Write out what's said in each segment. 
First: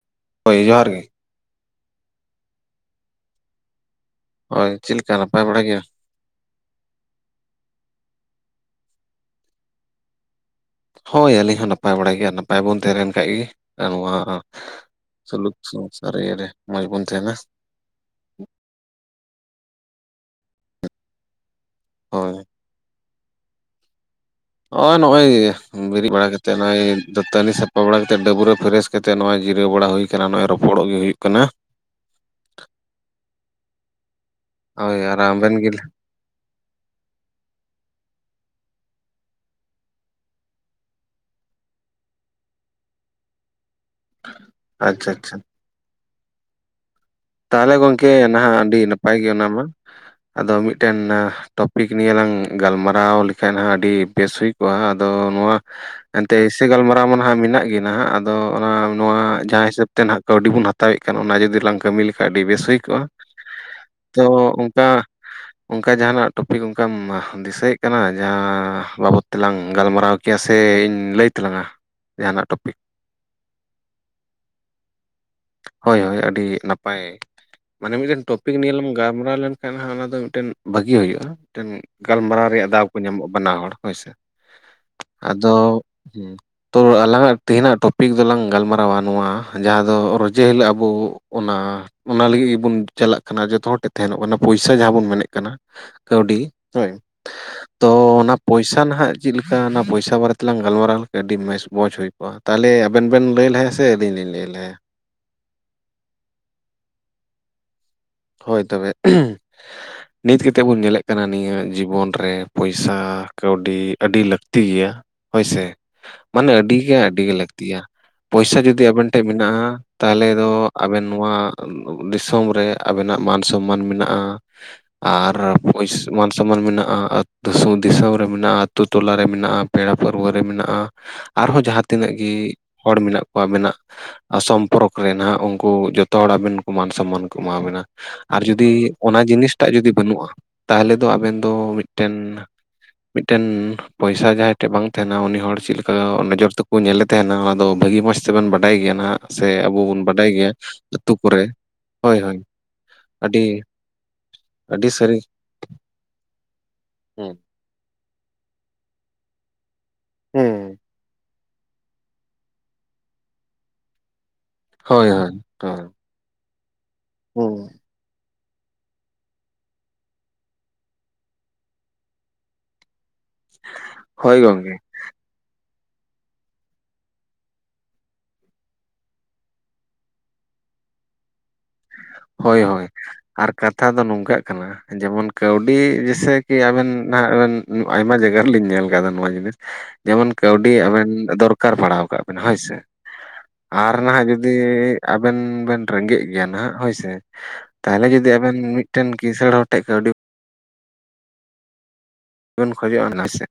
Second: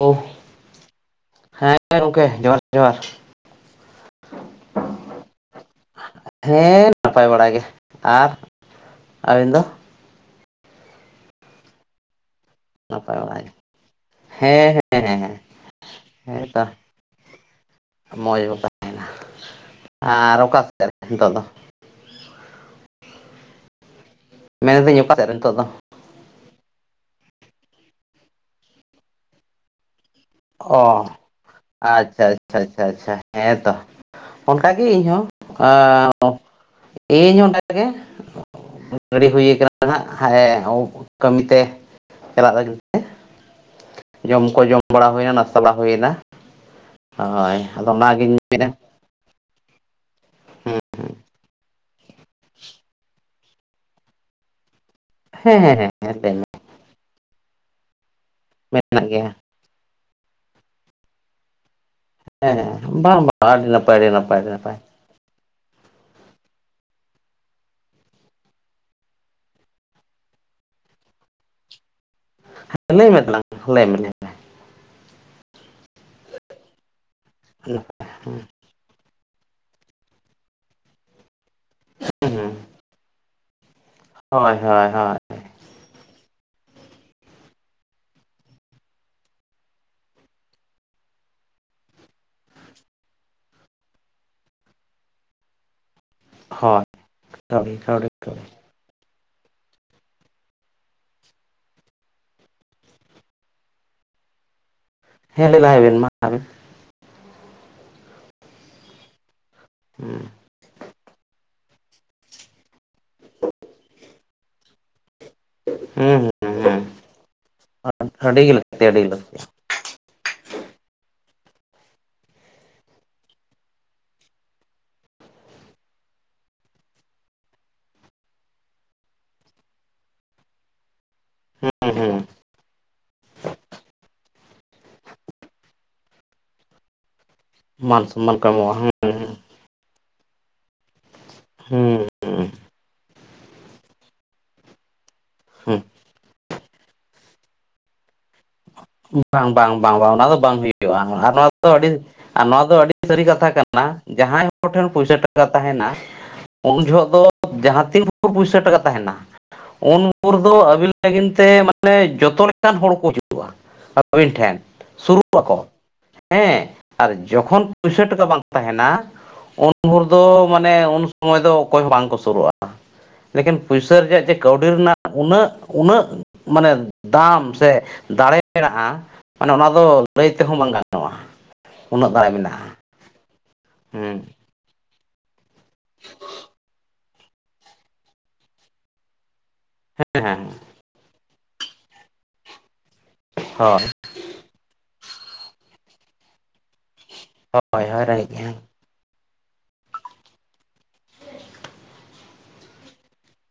ᱳᱸᱻ ᱦᱳᱭ ᱡᱚᱦᱟᱨ ᱜᱮ ᱦᱮᱸ ᱜᱚᱝᱠᱮ ᱡᱚᱦᱟᱨ ᱡᱚᱦᱟᱨ ᱦᱳᱭ ᱪᱮᱫ ᱞᱮᱠᱟ ᱱᱟᱯᱟᱭ ᱵᱟᱲᱟ ᱜᱮᱭᱟ? ᱦᱮᱸ ᱱᱟᱯᱟᱭ ᱵᱟᱲᱟ ᱜᱮ᱾ ᱟᱨ ᱟᱹᱵᱤᱱ ᱫᱚ? ᱦᱳᱭ ᱟᱹᱞᱤᱧ ᱦᱚᱸ ᱱᱟᱯᱟᱭ ᱵᱟᱲᱟ ᱜᱮ ᱟᱨ ᱱᱟᱯᱟᱭ ᱵᱚᱱ ᱛᱟᱦᱮᱸ ᱱᱟᱯᱟᱭ ᱞᱮᱱᱠᱷᱟᱡ ᱵᱟᱲᱟ ᱜᱮ ᱟᱵᱚ ᱢᱟ ᱦᱮᱸ ᱦᱮᱸ ᱦᱮᱸ ᱥᱚᱞᱩᱠ ᱥᱚᱝᱥᱟᱨ ᱤᱭᱟᱹ ᱨᱮ ᱦᱮᱸᱛᱚ ᱢᱚᱡᱽ ᱵᱚᱱ ᱛᱟᱦᱮ ᱱᱟ᱾ ᱢᱚᱡᱽ ᱵᱟ ᱟᱨ ᱚᱠᱟ ᱥᱮᱫᱛᱮᱫ ᱱᱤᱛᱳᱜ ᱫᱚ? ᱦᱳᱭ᱾ ᱱᱚᱜ-ᱚᱭ ᱢᱮᱱᱫᱟᱹᱧ ᱚᱠᱟ ᱱᱚᱜ-ᱚᱭ ᱥᱮᱫ ᱨᱮ ᱜᱮ ᱱᱤᱛᱚᱜ ᱫᱚ ᱵᱤᱨᱮᱜ ᱵᱟᱲᱟ ᱠᱟ ᱱᱚᱜᱚᱭ ᱫᱟᱹᱛᱟᱹᱱᱤ ᱥᱟᱯᱷᱟ ᱵᱟᱲᱟ ᱠᱟᱛᱮᱫ ᱰᱟᱹᱵᱽᱨᱟᱹ ᱯᱷᱮᱨᱮᱥ ᱠᱟᱛᱮ ᱱᱚᱜᱚᱭ ᱡᱤᱨᱟᱹᱣ ᱵᱟᱲᱟ ᱦᱳᱭ ᱠᱟᱱᱟ ᱱᱚᱜ-ᱚᱭ ᱨᱚᱯᱚᱲᱚᱜ ᱜᱮ ᱚ ᱦᱩᱭᱩᱜ ᱠᱟᱱᱟ᱾ ᱟᱪᱪᱷᱟ ᱟᱪᱪᱷᱟ ᱟᱪᱪᱷᱟ ᱦᱮ ᱛᱚ ᱚᱱᱠᱟᱜᱮ ᱦᱳᱭ ᱤᱧ ᱟᱨ ᱦᱚᱸ ᱟᱵᱮᱱ ᱜᱮ ᱟ ᱚ ᱤᱧ ᱦᱚ ᱚᱱᱟ ᱛᱮᱜᱮ ᱜᱟᱹᱲᱤ ᱦᱩᱭ ᱠᱟᱱᱟ ᱦᱟᱸᱜ ᱦᱟᱭ ᱟᱵᱚ ᱠᱟᱹᱢᱤ ᱛᱮ ᱪᱟᱞᱟᱜ ᱞᱟᱹᱜᱤᱫ ᱡᱚᱢ ᱠᱚ ᱡᱚᱢ ᱵᱟᱲᱟ ᱟᱪᱪᱷᱟ ᱦᱩᱭᱱᱟ ᱟᱪᱪᱷᱟ ᱱᱟᱥᱛᱟ ᱵᱟᱲᱟ ᱦᱩᱭᱱᱟ᱾ ᱦᱳᱭ ᱛᱟᱦᱚᱞᱮ ᱟᱫᱚ ᱜᱚᱝᱠᱮ ᱚᱱᱟᱜᱤᱧ ᱱᱟᱦᱟᱜ ᱢᱮᱱᱟ ᱟᱹᱰᱤ ᱱᱟ ᱱᱟᱯᱟᱭ ᱜᱮ ᱚᱱᱟ ᱢᱟ ᱟᱫᱚ ᱢᱤᱫ ᱴᱮᱱ ᱴᱚᱯᱤᱠ ᱱᱤᱭᱮ ᱞᱟᱝ ᱜᱟᱞᱢᱟᱨᱟᱣ ᱞᱮ ᱠᱷᱟᱱ ᱦᱟ ᱟᱹᱰᱤ ᱵᱮᱥ ᱦᱩᱭ ᱠᱚᱜ-ᱟ ᱟᱫᱚ ᱱᱚᱣᱟ ᱦᱮᱸ ᱦᱮᱸ ᱦᱮᱸ ᱞᱟᱹᱭ ᱮᱱᱛᱮ ᱢᱮ ᱥᱮᱸ ᱜᱟᱞᱢᱟᱨᱟᱣ ᱢᱟ ᱱᱟᱦᱟᱜ ᱢᱮᱱᱟᱜ ᱜᱮ ᱱᱟᱦᱟᱜ ᱟᱫᱚ ᱚᱱᱟ ᱢᱮᱱᱟᱜ ᱱᱚᱣᱟ ᱜᱮᱭᱟ ᱡᱟᱦᱟᱸ ᱦᱤᱥᱟᱹᱵ ᱛᱮ ᱱᱟᱦᱟᱜ ᱠᱟᱹᱣᱰᱤ ᱵᱚᱱ ᱦᱟᱛᱟᱣ ᱮᱫ ᱠᱟᱱ ᱚᱱᱟ ᱡᱩᱫᱤ ᱞᱟᱝ ᱠᱟᱹᱢᱤ ᱞᱮ ᱦᱮᱸ ᱦᱮᱸᱵᱟᱝ ᱵᱟᱝ ᱟᱹᱰᱤ ᱱᱟᱯᱟᱭ ᱟᱹᱰᱤ ᱛᱚ ᱱᱟᱯᱟᱭ ᱱᱟᱯᱟᱭ ᱚᱱᱠᱟ ᱚᱱᱠᱟ ᱡᱟᱦᱟᱱᱟᱜ ᱴᱚᱯᱤᱠ ᱚᱱᱠᱟᱢ ᱫᱤᱥᱟᱹᱭᱮᱫ ᱠᱟᱱᱟ ᱡᱟᱦᱟᱸ ᱵᱟᱵᱚᱫ ᱛᱮᱞᱟᱝ ᱜᱟᱞᱢᱟᱨᱟᱣ ᱠᱮᱭᱟ ᱥᱮ ᱤᱧ ᱞᱟᱹᱭ ᱛᱟᱞᱟᱝᱟ ᱡᱟᱦᱟᱱᱟᱜ ᱴᱚᱯᱤᱠ᱾ ᱞᱟᱹᱭ ᱢᱮ ᱛᱟᱞᱟᱝ ᱞᱟᱹᱭ ᱢᱮ ᱞᱟᱹᱭ ᱢᱮ᱾ ᱦᱳᱭ ᱦᱳᱭ ᱟᱹᱰᱤ ᱱᱟᱯᱟᱭ ᱦᱩᱸ ᱢᱟᱱᱮ ᱢᱤᱫᱴᱮᱱ ᱴᱚᱯᱤᱠ ᱱᱤᱭᱮ ᱞᱟᱝ ᱜᱟᱞᱢᱟᱨᱟᱣ ᱞᱮᱱᱠᱷᱟᱱ ᱦᱟᱜ ᱚᱱᱟ ᱫᱚ ᱢᱤᱫᱴᱮᱱ ᱵᱷᱟᱜᱤ ᱦᱩᱭᱩᱜᱼᱟ, ᱢᱤᱫᱴᱮᱱ ᱜᱟᱞᱢᱟᱨᱟᱣ ᱦᱩᱸ ᱨᱮᱭᱟᱜ ᱫᱟᱣ ᱠᱚ ᱧᱟᱢᱚᱜᱼᱟ ᱵᱟᱱᱟ ᱦᱚᱲ ᱦᱳᱭᱥᱮ ᱦᱳᱭ ᱦᱳᱭ ᱦᱳᱭ ᱟᱫᱚ ᱦᱩᱸ, ᱛᱚ ᱟᱞᱟᱝᱟᱜ ᱛᱮᱦᱤᱧᱟᱜ ᱴᱚᱯᱤᱠ ᱫᱚᱞᱟᱝ ᱜᱟᱞᱢᱟᱨᱟᱣᱟ ᱱᱚᱣᱟ ᱡᱟᱦᱟᱸ ᱫᱚ ᱨᱚᱡᱮ ᱦᱤᱞᱳᱜ ᱟᱵᱚ ᱚᱱᱟ ᱚᱱᱟ ᱞᱟᱹᱜᱤᱫ ᱜᱮᱵᱚᱱ ᱪᱟᱞᱟᱜ ᱠᱟᱱᱟ ᱡᱚᱛᱚ ᱦᱚᱲ ᱴᱷᱮᱜ ᱛᱟᱦᱮᱱᱚᱜ ᱠᱟᱱᱟ ᱯᱚᱭᱥᱟ ᱡᱟᱦᱟᱸ ᱵᱚᱱ ᱢᱮᱱᱮᱫ ᱠᱟᱱᱟ ᱠᱟᱹᱣᱰᱤ ᱦᱳᱭ ᱠᱟᱹᱣᱰᱤ ᱛᱚ ᱠᱟᱹᱣᱰᱤ ᱱᱚᱣᱟ ᱠᱟᱹᱣᱰᱤ ᱯᱚᱭ ᱥᱟ ᱱᱟᱦᱟᱜ ᱪᱮᱫ ᱞᱮᱠᱟ ᱚᱱᱟ ᱯᱚᱭᱥᱟ ᱵᱟᱨᱮᱛᱮᱞᱟᱝ ᱜᱟᱞᱢᱟᱨᱟᱣ ᱞᱮᱠᱷᱟᱡ ᱟᱹᱰᱤ ᱢᱚᱸᱡ ᱦᱩᱭ ᱠᱚᱜᱼᱟ ᱾ ᱛᱟᱦᱚᱞᱮ ᱟᱵᱮᱱ ᱵᱮᱱ ᱞᱟᱹᱭ ᱞᱟᱦᱟᱭᱟ ᱥᱮ ᱥᱮ ᱟᱹᱞᱤᱧ ᱞᱤᱧ ᱞᱮᱭ ᱞᱟᱦᱟᱭᱟ? ᱦᱮᱸ ᱞᱮᱭ ᱞᱟᱦᱟᱭ ᱵᱮᱱ ᱢᱟ ᱟᱵᱤᱱ ᱾ ᱦᱳᱭ ᱛᱚᱵᱮ ᱱᱤᱛ ᱜᱮ ᱛᱮᱵᱚᱱ ᱧᱮᱞᱮᱜ ᱠᱟᱱᱟ ᱱᱤᱭᱟᱹ ᱡᱤᱵᱚᱱ ᱨᱮ ᱯᱚᱭᱥᱟ ᱠᱟᱹᱣᱰᱤ ᱟᱹᱰᱤ ᱞᱟᱹᱠᱛᱤ ᱜᱮᱭᱟ᱾ ᱦᱳᱭᱥᱮ, ᱦᱩᱸ ᱢᱟᱱᱮ ᱟᱹᱰᱤ ᱦᱩᱸ ᱜᱮ ᱟᱹᱰᱤ ᱜᱮ ᱞᱟᱹᱠᱛᱤᱭᱟ ᱦᱩᱸ ᱟᱹᱰᱤ ᱜᱮ ᱯᱚᱭᱥᱟ ᱡᱩᱫᱤ ᱞᱟᱹᱠᱛᱤ ᱟᱹᱰᱤ ᱟᱵᱮᱱ ᱴᱷᱮᱱ ᱞᱟᱹᱠᱛᱤ ᱢᱮᱱᱟᱜᱼᱟ, ᱛᱟᱦᱚᱞᱮ ᱫᱚ ᱟᱵᱮᱱ ᱱᱚᱣᱟ ᱫᱤᱥᱚᱢ ᱨᱮ ᱟᱵᱮᱱᱟᱜ ᱢᱟᱱ ᱥᱚᱢᱢᱟᱱ ᱢᱮᱱᱟᱜᱼᱟ᱾ ᱟᱨ ᱯᱩᱭᱥ ᱢᱟᱱ ᱥᱚᱢᱢᱟᱱ ᱢᱮᱱᱟᱜᱼᱟ, [unintelligible] ᱫᱤᱥᱚᱢ ᱨᱮ ᱢᱮᱱᱟᱜᱼᱟ, ᱟᱹᱛᱩ ᱴᱚᱞᱟ ᱨᱮ ᱢᱮᱱᱟᱜᱼᱟ, ᱯᱮᱲᱟ ᱯᱟᱹᱨᱣᱟᱹ ᱨᱮ ᱢᱮᱱᱟᱜᱼᱟ ᱟᱨᱦᱚᱸ ᱡᱟᱦᱟᱸ ᱦᱩᱸ ᱦᱩᱸ ᱛᱤᱱᱟᱹᱜ ᱜᱮ ᱦᱚᱲ ᱢᱮᱱᱟᱜ ᱠᱚᱣᱟ ᱢᱮᱱᱟᱜ ᱟᱥᱚᱢ ᱯᱚᱨᱚᱠ ᱨᱮ ᱱᱟᱦᱟᱜ ᱩᱝᱠᱩ ᱡᱚᱛᱚ ᱦᱚᱲ ᱟᱵᱤᱱ ᱠᱚ ᱢᱟᱱ ᱥᱚᱢᱢᱟᱱ ᱠᱚ ᱮᱢᱟᱵᱤᱱᱟ ᱢᱟᱱ ᱾ ᱥᱚᱱᱢᱟᱱ ᱟᱨ ᱠᱚ ᱮᱢᱚᱜᱼᱟ ᱡᱩᱫᱤ ᱦᱩᱸ ᱚᱱᱟ ᱡᱤᱱᱤᱥᱴᱟᱜ ᱡᱩᱫᱤ ᱵᱟᱹᱱᱩᱜᱼᱟ ᱛᱟᱦᱚᱞᱮ ᱫᱚ ᱟᱵᱮᱱ ᱫᱚ ᱦᱩᱸ ᱢᱤᱫᱴᱮᱱ [inaudible] ᱢᱤᱫᱴᱮᱱ ᱯᱚᱭᱥᱟ ᱡᱟᱦᱟᱸᱭ ᱴᱷᱮᱡ ᱵᱟᱝ ᱛᱟᱦᱮᱱᱟ ᱩᱱᱤ ᱦᱚᱲ ᱪᱮᱫ ᱦᱩᱸ ᱞᱮᱠᱟ ᱱᱚᱡᱚᱨ ᱛᱮᱠᱚ ᱧᱮᱞᱮ ᱛᱟᱦᱮᱱᱟ ᱚᱱᱟ ᱫᱚ ᱵᱷᱟᱹᱜᱤ ᱢᱚᱸᱡᱽ ᱥᱮᱵᱚᱱ ᱵᱟᱰᱟᱭ ᱜᱮᱭᱟ ᱱᱟᱦᱟᱜ ᱥᱮ ᱵᱟᱝ ᱵᱟᱝ ᱟᱵᱚ ᱵᱟᱝ ᱵᱚᱱ ᱵᱟᱝ ᱚᱱᱟ ᱵᱟᱰᱟᱭ ᱫᱚ ᱜᱮᱭᱟ ᱵᱟᱝ ᱦᱩᱭᱩᱜᱼᱟ ᱟᱹᱛᱩ ᱟᱨ ᱠᱚᱨᱮ᱾ ᱱᱚᱣᱟ ᱫᱚ ᱟᱹᱰᱤ ᱦᱳᱭ ᱦᱳᱭ ᱟᱨ ᱱᱚᱣᱟ ᱫᱚ ᱟᱹᱰᱤ ᱥᱟᱹᱨᱤ ᱠᱟᱛᱷᱟ ᱠᱟᱱᱟ ᱡᱟᱦᱟᱸᱭ ᱦᱚᱲ ᱴᱷᱮᱱ ᱟᱹᱰᱤ ᱯᱩᱭᱥᱟᱹ ᱥᱟᱹᱨᱤ ᱴᱟ ᱠᱟ ᱛᱟᱦᱮᱱᱟ ᱩᱱ ᱡᱚᱦᱚᱜ ᱫᱚ ᱦᱮᱸ ᱡᱟᱦᱟᱸ ᱛᱤᱱ ᱯᱩᱭᱥᱟ ᱴᱟᱠᱟ ᱛᱟᱦᱮᱱᱟ ᱩᱱ ᱵᱷᱳᱨ ᱫᱚ ᱦᱮᱸ ᱟᱹᱵᱤᱱ ᱞᱟᱹᱜᱤᱱ ᱛᱮ ᱢᱟᱱᱮ ᱡᱚᱛᱚ ᱞᱮᱠᱟᱱ ᱦᱚᱲ ᱠᱚ [unintelligible] ᱟᱵᱤᱱ ᱴᱷᱮᱱ ᱾ ᱦᱳᱭ ᱦᱳᱭ ᱦᱳᱭ᱾ ᱦᱮᱸ ᱟᱨ ᱡᱚᱠᱷᱚᱱ ᱦᱮᱸ ᱯᱩᱭᱥᱟ ᱴᱟᱠᱟ ᱵᱟᱝ ᱛᱟᱦᱮᱱᱟ ᱩᱱ ᱵᱷᱳᱨ ᱫᱚ ᱢᱟᱱᱮ ᱩᱱ ᱥᱚᱢᱚᱭ ᱫᱚ ᱚᱠᱚᱭ ᱦᱚᱸ ᱵᱟᱝᱠᱚ ᱥᱩᱨᱩᱜᱼᱟ᱾ ᱞᱮᱠᱤᱱ ᱯᱩᱭᱥᱟᱹ ᱨᱮᱭᱟᱜ ᱡᱮ ᱦᱳᱭ ᱠᱟᱹᱣᱰᱤ ᱜᱚᱝᱠᱮ ᱨᱮᱱᱟᱜ ᱩᱱᱟᱹᱜ ᱩᱱᱟᱹᱜ ᱢᱟᱱᱮ ᱫᱟᱢ ᱥᱮ ᱫᱟᱲᱮ ᱢᱮᱱᱟᱜᱼᱟ ᱢᱟᱱᱮ ᱚᱱᱟ ᱫᱚ ᱞᱟᱹᱭ ᱛᱮᱦᱚᱸ ᱵᱟᱝ ᱜᱟᱱᱚᱜᱼᱟ᱾ ᱩᱱᱟᱹᱜ ᱫᱟᱲᱮ ᱦᱳᱭ ᱢᱮᱱᱟᱜᱼᱟ ᱦᱳᱭ, ᱟᱨ ᱠᱟᱛᱷᱟ ᱫᱚ ᱦᱮᱸ ᱱᱚᱝᱠᱟᱜ ᱠᱟᱱᱟ ᱡᱮᱢᱚᱱ ᱠᱟᱹᱣᱰᱤ ᱡᱮ ᱥᱮ ᱠᱤ ᱟᱵᱮᱱ ᱱᱟᱜ ᱟᱵᱮᱱ ᱟᱭᱢᱟ ᱡᱟᱭᱜᱟ ᱨᱮᱞᱤᱧ ᱧᱮᱞ ᱠᱟᱫᱟ ᱱᱚᱣᱟ ᱡᱤᱱᱤᱥ ᱡᱮᱢᱚᱱ ᱦᱮᱸ ᱠᱟᱹᱣᱰᱤ ᱟᱵᱮᱱ ᱫᱚᱨ ᱠᱟᱨ ᱯᱟᱲᱟᱣ ᱠᱟᱜ ᱵᱮᱱᱟ ᱦᱳᱭᱥᱮ ᱦᱳᱭ ᱾ ᱟᱨ ᱱᱟᱦᱟᱜ ᱡᱩ ᱫᱤ ᱟᱵᱮᱱ ᱵᱮᱱ ᱨᱮᱸᱜᱮᱡ ᱜᱮᱭᱟ ᱱᱟᱦᱟᱜ ᱦᱳᱭᱥᱮ ᱦᱳᱭ ᱦᱳᱭ ᱛᱟᱦᱚᱞᱮ ᱨᱮᱸᱜᱮᱡ ᱡᱩᱫᱤ ᱜᱮᱭᱟ ᱟᱵᱮᱱ ᱢᱤᱫ ᱴᱮᱱ ᱠᱤᱥᱟᱹᱲ ᱦᱚᱲ ᱴᱷᱮᱡ ᱠᱟᱹᱣᱰᱤ ᱵᱮᱱ ᱠᱷᱚᱡᱚᱜᱼᱟ [inaudible] ᱥᱮ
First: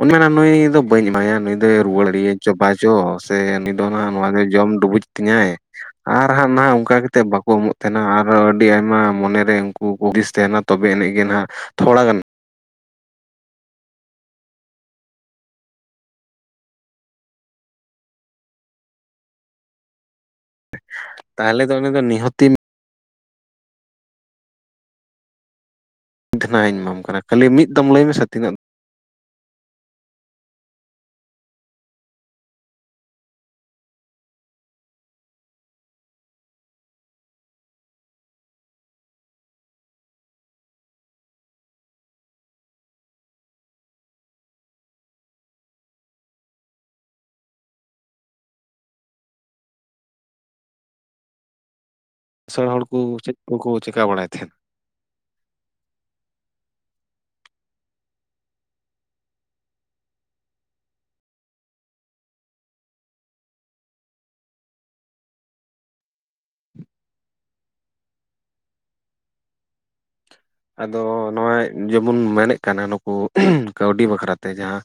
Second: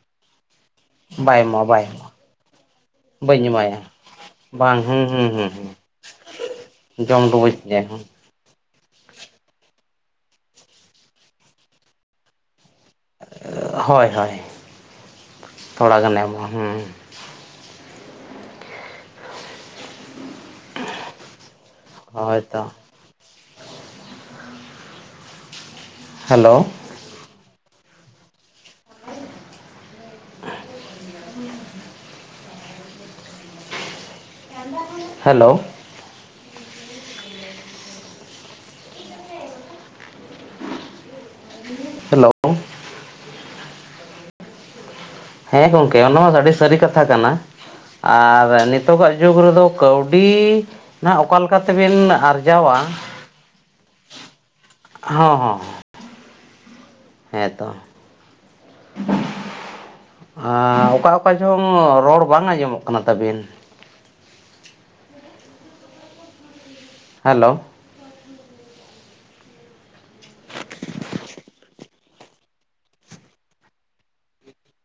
ᱩᱱᱤ ᱢᱮᱱᱟ ᱱᱩᱭ ᱫᱚ ᱵᱟᱹᱧ ᱮᱢᱟᱭᱟ ᱵᱟᱭ ᱱᱩᱭ ᱮᱢᱚᱜᱼᱟ ᱫᱚᱭ ᱵᱟᱭ ᱨᱩᱣᱟᱹᱲ ᱮᱢᱚᱜᱼᱟ [unintelligible] ᱪᱚ ᱵᱟᱝ ᱪᱚ ᱥᱮ ᱵᱟᱹᱧ ᱱᱩᱭ ᱮᱢᱟᱭᱟ ᱫᱚ ᱱᱟᱦᱟᱸᱜ ᱱᱚᱣᱟ ᱫᱚᱭ ᱡᱚᱢ ᱵᱟᱝ ᱦᱩᱸ ᱰᱩᱵᱩᱡ ᱦᱩᱸ ᱦᱩᱸ ᱛᱤᱧᱟᱭ! ᱦᱩᱸ ᱟᱨ ᱦᱟᱸᱜ ᱱᱟᱦᱟᱜ ᱚᱝᱠᱟ ᱠᱟᱛᱮ ᱡᱚᱢ ᱵᱟᱠᱚ ᱰᱩᱵᱩᱡ ᱮᱢᱚᱜ ᱜᱮ ᱛᱟᱦᱮᱱᱟ, ᱟᱨ ᱟᱨ ᱟᱹᱰᱤ ᱟᱭᱢᱟ ᱢᱚᱱᱮᱨᱮ ᱩᱝᱠᱩ ᱦᱩᱫᱤᱥ ᱛᱟᱦᱮᱱᱟ ᱛᱚᱵᱮ ᱟᱹᱱᱤᱡ ᱜᱮ ᱱᱟᱦᱟᱜ ᱛᱷᱚᱲᱟ ᱜᱟᱱ ᱦᱳᱭ ᱦᱳᱭ ᱛᱷᱚᱲᱟ ᱜᱟᱱ [inaudible] ᱦᱩᱸ᱾ ᱛᱟᱦᱚᱞᱮ ᱫᱚ ᱩᱱᱤᱫᱚ ᱱᱤᱦᱚᱛᱤᱢ ᱦᱳᱭᱛᱚ ᱦᱮᱞᱳ ᱫᱷᱤᱱᱟᱹᱱ ᱤᱧ ᱮᱢᱟᱢ ᱠᱟᱱᱟ ᱠᱷᱟᱹᱞᱤ ᱢᱤᱫ ᱫᱚᱢ ᱞᱟᱹᱭ ᱢᱮᱥᱮ ᱛᱤᱱᱟᱹᱜ ᱦᱮᱞᱳ! ᱦᱮᱞᱳ! ᱦᱮᱸ ᱜᱚᱝᱠᱮ ᱚᱱᱟ ᱦᱚᱸ ᱟᱹᱰᱤ ᱥᱟᱹᱨᱤ ᱠᱟᱛᱷᱟ ᱠᱟᱱᱟ᱾ ᱟᱨ ᱱᱤᱛᱚᱜᱟᱜ ᱡᱩᱜᱽ ᱨᱮᱫᱚ ᱠᱟᱹᱣᱰᱤ ᱱᱟᱦᱟᱜ ᱚᱠᱟ ᱞᱮᱠᱟ ᱛᱮᱵᱮᱱ ᱟᱨ ᱠᱤᱥᱟᱹᱲ ᱦᱚᱲ ᱠᱚ ᱪᱮᱫ ᱠᱚᱠᱚ ᱪᱮᱠᱟ ᱵᱟᱲᱟᱭᱮᱫ ᱛᱟᱦᱮᱫ? ᱦᱚᱸ ᱦᱚᱸ ᱦᱚᱸ᱾ ᱦᱮᱸᱛᱚ ᱾ ᱚᱠᱟ ᱚᱠᱟ ᱡᱚᱝ ᱨᱚᱲ ᱵᱟᱝ ᱟᱸᱡᱚᱢᱚᱜ ᱠᱟᱱᱟ ᱛᱟᱵᱤᱱ᱾ ᱦᱮᱞᱳ᱾ ᱟᱫᱚ ᱱᱚᱜᱼᱚᱭ ᱡᱮᱵᱩᱱ ᱢᱮᱱᱮᱫ ᱠᱟᱱᱟ ᱱᱩᱠᱩ ᱠᱟᱹᱣᱰᱤ ᱵᱟᱠᱷᱨᱟᱛᱮ ᱡᱟᱦᱟᱸ